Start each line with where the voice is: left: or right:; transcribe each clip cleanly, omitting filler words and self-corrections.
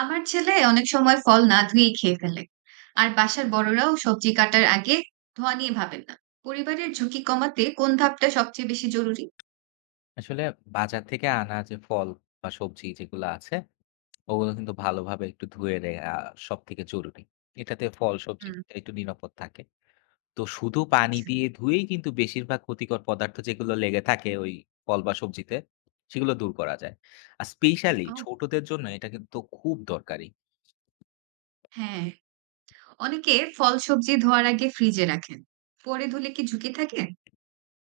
right: আমার ছেলে অনেক সময় ফল না ধুয়েই খেয়ে ফেলে। আর বাসার বড়রাও সবজি কাটার আগে ধোয়া নিয়ে ভাবেন না। পরিবারের ঝুঁকি কমাতে কোন ধাপটা সবচেয়ে বেশি জরুরি?
left: আসলে বাজার থেকে আনা যে ফল বা সবজি যেগুলো আছে, ওগুলো কিন্তু ভালোভাবে একটু ধুয়ে নেয়া সবথেকে জরুরি। এটাতে ফল, সবজি
right: হুম।
left: দুইটাই একটু নিরাপদ থাকে। তো শুধু পানি
right: আচ্ছা।
left: দিয়ে ধুয়েই কিন্তু বেশিরভাগ ক্ষতিকর পদার্থ যেগুলো লেগে থাকে ওই ফল বা সবজিতে, সেগুলো দূর করা যায়। আর স্পেশালি
right: ও,
left: ছোটদের জন্য এটা কিন্তু খুব দরকারি।
right: হ্যাঁ। অনেকে ফল সবজি ধোয়ার আগে ফ্রিজে রাখেন, পরে ধুলে কি ঝুঁকি থাকে?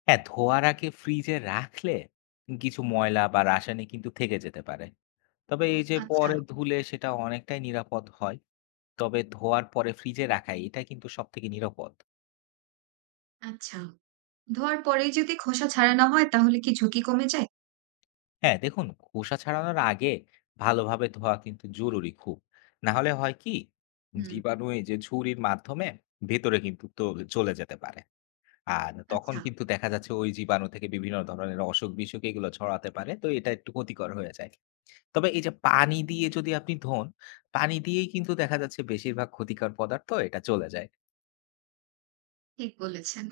left: হ্যাঁ, ধোয়ার আগে ফ্রিজে রাখলে কিছু ময়লা বা রাসায়নিক কিন্তু থেকে যেতে পারে। তবে এই যে
right: আচ্ছা।
left: পরে ধুলে সেটা অনেকটাই নিরাপদ হয়। তবে ধোয়ার পরে ফ্রিজে রাখা এটা কিন্তু সবথেকে নিরাপদ।
right: আচ্ছা, ধোয়ার পরেই যদি খোসা ছাড়ানো হয় তাহলে কি ঝুঁকি কমে যায়?
left: হ্যাঁ, দেখুন খোসা ছাড়ানোর আগে ভালোভাবে ধোয়া কিন্তু জরুরি খুব। না হলে হয় কি
right: হুম।
left: জীবাণু এই যে ঝুড়ির মাধ্যমে ভেতরে কিন্তু তো চলে যেতে পারে। আর তখন
right: আচ্ছা।
left: কিন্তু দেখা যাচ্ছে ওই জীবাণু থেকে বিভিন্ন ধরনের অসুখ-বিসুখ এগুলো ছড়াতে পারে। তো এটা একটু ক্ষতিকর হয়ে যায়। তবে এই যে পানি দিয়ে যদি আপনি ধোন, পানি দিয়েই কিন্তু দেখা যাচ্ছে বেশিরভাগ ক্ষতিকর পদার্থ এটা চলে যায়।
right: ঠিক বলেছেন।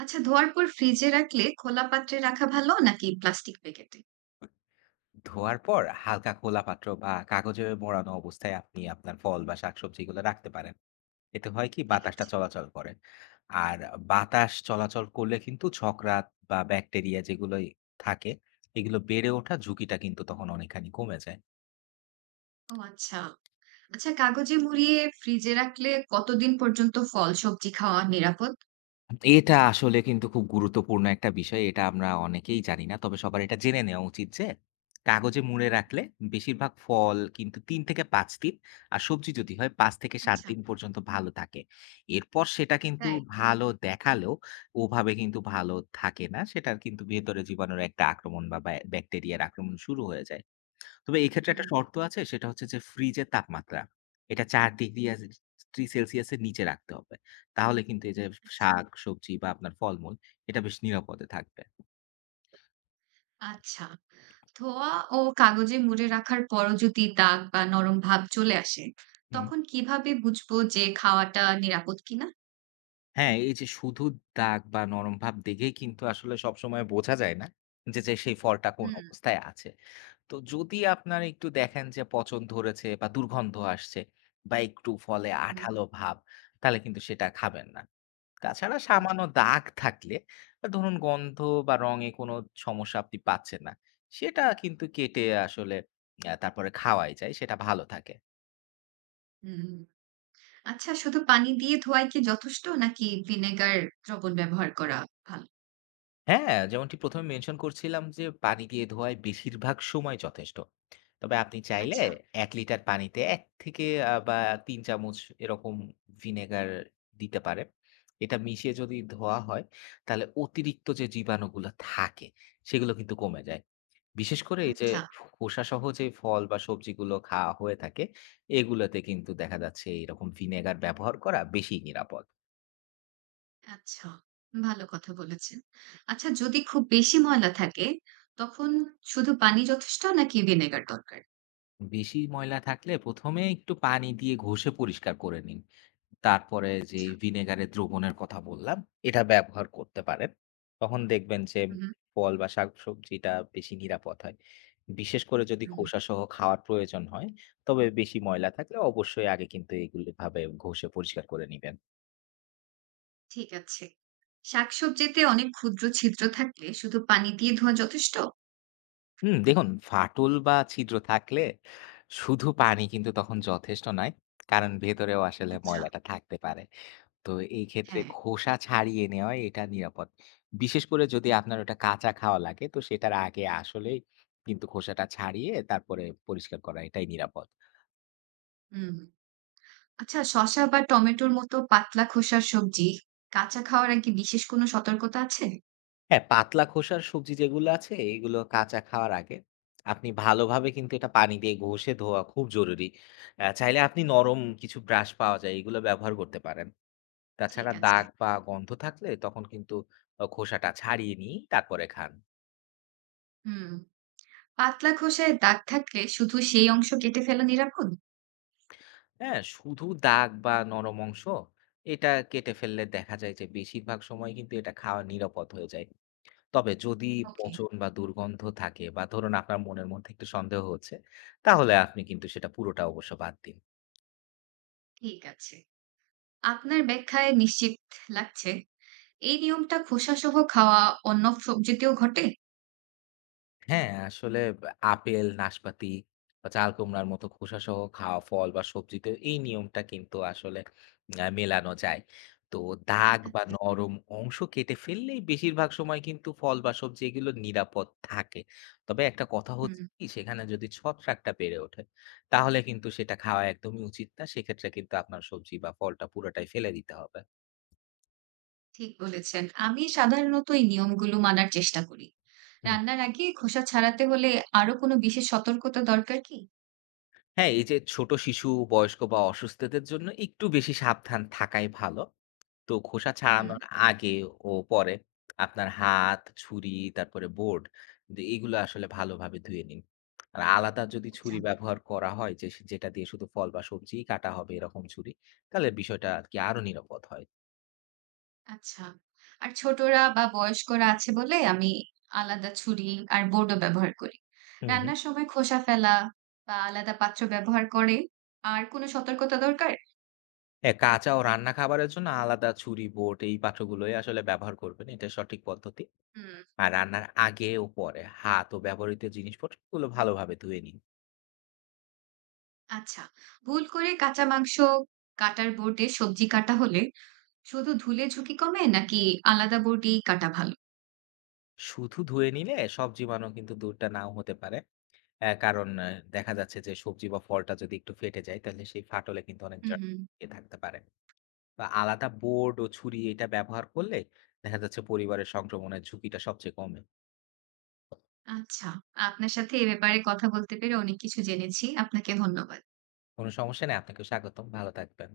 right: আচ্ছা, ধোয়ার পর ফ্রিজে রাখলে খোলা পাত্রে রাখা ভালো নাকি প্লাস্টিক প্যাকেটে?
left: ধোয়ার পর হালকা খোলা পাত্র বা কাগজে মোড়ানো অবস্থায় আপনি আপনার ফল বা শাকসবজিগুলো রাখতে পারেন। এতে হয় কি
right: ঠিক
left: বাতাসটা
right: আছে।
left: চলাচল করে, আর বাতাস চলাচল করলে কিন্তু ছকরাত বা ব্যাকটেরিয়া যেগুলোই থাকে এগুলো বেড়ে ওঠা ঝুঁকিটা কিন্তু তখন অনেকখানি কমে যায়।
right: ও আচ্ছা। আচ্ছা, কাগজে মুড়িয়ে ফ্রিজে রাখলে কতদিন পর্যন্ত ফল সবজি খাওয়া নিরাপদ?
left: এটা আসলে কিন্তু খুব গুরুত্বপূর্ণ একটা বিষয়। এটা আমরা অনেকেই জানি না। তবে সবার এটা জেনে নেওয়া উচিত যে, কাগজে মুড়ে রাখলে বেশিরভাগ ফল কিন্তু ৩ থেকে ৫ দিন আর সবজি যদি হয় ৫ থেকে ৭
right: আচ্ছা।
left: দিন পর্যন্ত ভালো থাকে। এরপর সেটা কিন্তু
right: তাই?
left: ভালো দেখালেও ওভাবে কিন্তু ভালো থাকে না। সেটার কিন্তু ভেতরে জীবাণুর একটা আক্রমণ বা ব্যাকটেরিয়ার আক্রমণ শুরু হয়ে যায়। তবে এই ক্ষেত্রে একটা
right: হুম।
left: শর্ত আছে, সেটা হচ্ছে যে ফ্রিজের তাপমাত্রা। এটা ৪ ডিগ্রি সেলসিয়াস এর নিচে রাখতে হবে। তাহলে কিন্তু এই যে
right: আচ্ছা।
left: শাক-সবজি বা আপনার ফলমূল এটা বেশ নিরাপদে থাকবে।
right: আচ্ছা। ধোয়া ও কাগজে মুড়ে রাখার পরও যদি দাগ বা নরম ভাব চলে আসে,
left: হুম।
right: তখন কিভাবে বুঝবো যে খাওয়াটা নিরাপদ কিনা?
left: হ্যাঁ, এই যে শুধু দাগ বা নরম ভাব দেখেই কিন্তু আসলে সবসময় বোঝা যায় না যে, সেই ফলটা কোন
right: হুম।
left: অবস্থায় আছে। তো যদি আপনারা একটু দেখেন যে পচন ধরেছে বা দুর্গন্ধ আসছে বা একটু ফলে
right: হুম।
left: আঠালো ভাব, তাহলে কিন্তু সেটা খাবেন না। তাছাড়া
right: ওকে।
left: সামান্য দাগ থাকলে বা ধরুন গন্ধ বা রঙে কোনো সমস্যা আপনি পাচ্ছেন না, সেটা কিন্তু কেটে আসলে তারপরে খাওয়াই যায়, সেটা ভালো থাকে।
right: হুম। আচ্ছা, শুধু পানি দিয়ে ধোয়াই কি যথেষ্ট নাকি ভিনেগার দ্রবণ ব্যবহার করা ভালো?
left: হ্যাঁ, যেমনটি ১ম এ মেনশন করছিলাম যে পানি দিয়ে ধোয়াই বেশিরভাগ সময় যথেষ্ট। তবে আপনি চাইলে
right: আচ্ছা।
left: ১ লিটার পানিতে ১ থেকে আ বা ৩ চামচ এরকম ভিনেগার দিতে পারেন। এটা মিশিয়ে যদি ধোয়া হয়, তাহলে অতিরিক্ত যে জীবাণুগুলো থাকে, সেগুলো কিন্তু কমে যায়। বিশেষ করে এই যে
right: আচ্ছা।
left: খোসাসহ যে ফল বা সবজিগুলো খাওয়া হয়ে থাকে, এগুলোতে কিন্তু দেখা যাচ্ছে এরকম ভিনেগার ব্যবহার করা বেশি নিরাপদ।
right: আচ্ছা, ভালো কথা বলেছেন। আচ্ছা, যদি খুব বেশি ময়লা থাকে তখন শুধু পানি যথেষ্ট নাকি ভিনেগার দরকার?
left: বেশি ময়লা থাকলে ১ম এ একটু পানি দিয়ে ঘষে পরিষ্কার করে নিন। তারপরে যে
right: আচ্ছা।
left: ভিনেগারের দ্রবণের কথা বললাম, এটা ব্যবহার করতে পারেন। তখন দেখবেন যে
right: হুম।
left: ফল বা শাকসবজিটা বেশি নিরাপদ হয়। বিশেষ করে যদি
right: হুম।
left: খোসাসহ খাওয়ার প্রয়োজন হয়, তবে বেশি ময়লা থাকলে অবশ্যই আগে কিন্তু এগুলো এভাবে ঘষে পরিষ্কার করে নিবেন।
right: ঠিক আছে। শাকসবজিতে অনেক ক্ষুদ্র ছিদ্র থাকলে শুধু পানি দিয়ে ধোয়া যথেষ্ট?
left: হুম, দেখুন ফাটল বা ছিদ্র থাকলে শুধু পানি কিন্তু তখন যথেষ্ট নয়। কারণ ভেতরেও আসলে
right: আচ্ছা।
left: ময়লাটা থাকতে পারে। তো এই ক্ষেত্রে
right: হ্যাঁ।
left: খোসা ছাড়িয়ে নেওয়াই এটা নিরাপদ। বিশেষ করে যদি আপনার ওটা কাঁচা খাওয়া লাগে তো সেটার আগে আসলেই কিন্তু খোসাটা ছাড়িয়ে তারপরে পরিষ্কার করা এটাই নিরাপদ।
right: হুম। আচ্ছা, শসা বা টমেটোর মতো পাতলা খোসার সবজি কাঁচা খাওয়ার আগে বিশেষ কোনো সতর্কতা আছে?
left: হ্যাঁ, পাতলা খোসার সবজি যেগুলো আছে এগুলো কাঁচা খাওয়ার আগে আপনি ভালোভাবে কিন্তু এটা পানি দিয়ে ঘষে ধোয়া খুব জরুরি। চাইলে আপনি নরম কিছু ব্রাশ পাওয়া যায় এগুলো ব্যবহার করতে পারেন।
right: ঠিক
left: তাছাড়া
right: আছে।
left: দাগ বা গন্ধ থাকলে তখন কিন্তু খোসাটা ছাড়িয়ে নিই তারপরে খান।
right: হুম। পাতলা খোসায় দাগ থাকলে শুধু সেই অংশ কেটে ফেলা নিরাপদ?
left: হ্যাঁ? শুধু দাগ বা নরম অংশ এটা কেটে ফেললে দেখা যায় যে বেশিরভাগ সময় কিন্তু এটা খাওয়া নিরাপদ হয়ে যায়। তবে যদি
right: ওকে।
left: পচন বা দুর্গন্ধ থাকে বা ধরুন আপনার মনের মধ্যে একটু সন্দেহ হচ্ছে, তাহলে আপনি কিন্তু সেটা পুরোটা অবশ্য বাদ দিন।
right: ঠিক আছে। আপনার ব্যাখ্যায় নিশ্চিত লাগছে। এই নিয়মটা খোসাসহ খাওয়া অন্য সবজিতেও ঘটে?
left: হ্যাঁ, আসলে আপেল, নাশপাতি বা চাল কুমড়ার মতো খোসাসহ খাওয়া ফল বা সবজিতে এই নিয়মটা কিন্তু আসলে মেলানো যায়। তো দাগ বা
right: আচ্ছা।
left: নরম অংশ কেটে ফেললেই বেশিরভাগ সময় কিন্তু ফল বা সবজি এগুলো নিরাপদ থাকে। তবে একটা কথা
right: হুম।
left: হচ্ছে কি সেখানে যদি ছত্রাকটা বেড়ে ওঠে, তাহলে কিন্তু সেটা খাওয়া একদমই উচিত না। সেক্ষেত্রে কিন্তু আপনার সবজি বা ফলটা পুরাটাই ফেলে দিতে হবে।
right: ঠিক বলেছেন। আমি সাধারণত এই নিয়মগুলো মানার চেষ্টা করি।
left: হুম।
right: রান্নার আগে খোসা ছাড়াতে হলে আরো কোনো বিশেষ সতর্কতা দরকার কি?
left: হ্যাঁ, এই যে ছোট শিশু, বয়স্ক বা অসুস্থদের জন্য একটু বেশি সাবধান থাকাই ভালো। তো খোসা
right: হুম।
left: ছাড়ানোর আগে ও পরে আপনার হাত, ছুরি, তারপরে বোর্ড এগুলো আসলে ভালোভাবে ধুয়ে নিন। আর আলাদা যদি
right: আচ্ছা।
left: ছুরি ব্যবহার করা হয়, যে যেটা দিয়ে শুধু ফল বা সবজিই কাটা হবে এরকম ছুরি, তাহলে বিষয়টা আরকি আরো নিরাপদ হয়।
right: আচ্ছা। আর ছোটরা বা বয়স্করা আছে বলে আমি আলাদা ছুরি আর বোর্ডও ব্যবহার করি।
left: হু, হু।
right: রান্নার সময় খোসা ফেলা বা আলাদা পাত্র ব্যবহার করে আর কোনো সতর্কতা দরকার?
left: হ্যাঁ, কাঁচা ও রান্না খাবারের জন্য আলাদা ছুরি, বোর্ড এই পাত্রগুলোই আসলে ব্যবহার করবেন। এটা সঠিক পদ্ধতি।
right: হুম।
left: আর রান্নার আগে ও পরে হাত ও ব্যবহৃত জিনিসপত্রগুলো ভালোভাবে ধুয়ে নিন।
right: আচ্ছা, ভুল করে কাঁচা মাংস কাটার বোর্ডে সবজি কাটা হলে শুধু ধুলে ঝুঁকি কমে নাকি আলাদা বোর্ডেই কাটা ভালো?
left: শুধু ধুয়ে নিলে সব জীবাণু কিন্তু দূরটা নাও হতে পারে। হ্যাঁ, কারণ দেখা যাচ্ছে যে সবজি বা ফলটা যদি একটু ফেটে যায় তাহলে সেই ফাটলে কিন্তু অনেক
right: হুম,
left: জার্ম
right: হুম।
left: ছড়িয়ে থাকতে পারে। বা আলাদা বোর্ড ও ছুরি এটা ব্যবহার করলে দেখা যাচ্ছে পরিবারের সংক্রমণের ঝুঁকিটা সবচেয়ে কমে।
right: আচ্ছা, আপনার সাথে এ ব্যাপারে কথা বলতে পেরে অনেক কিছু জেনেছি। আপনাকে ধন্যবাদ।
left: কোনো সমস্যা নেই। আপনাকেও স্বাগতম। ভালো থাকবেন।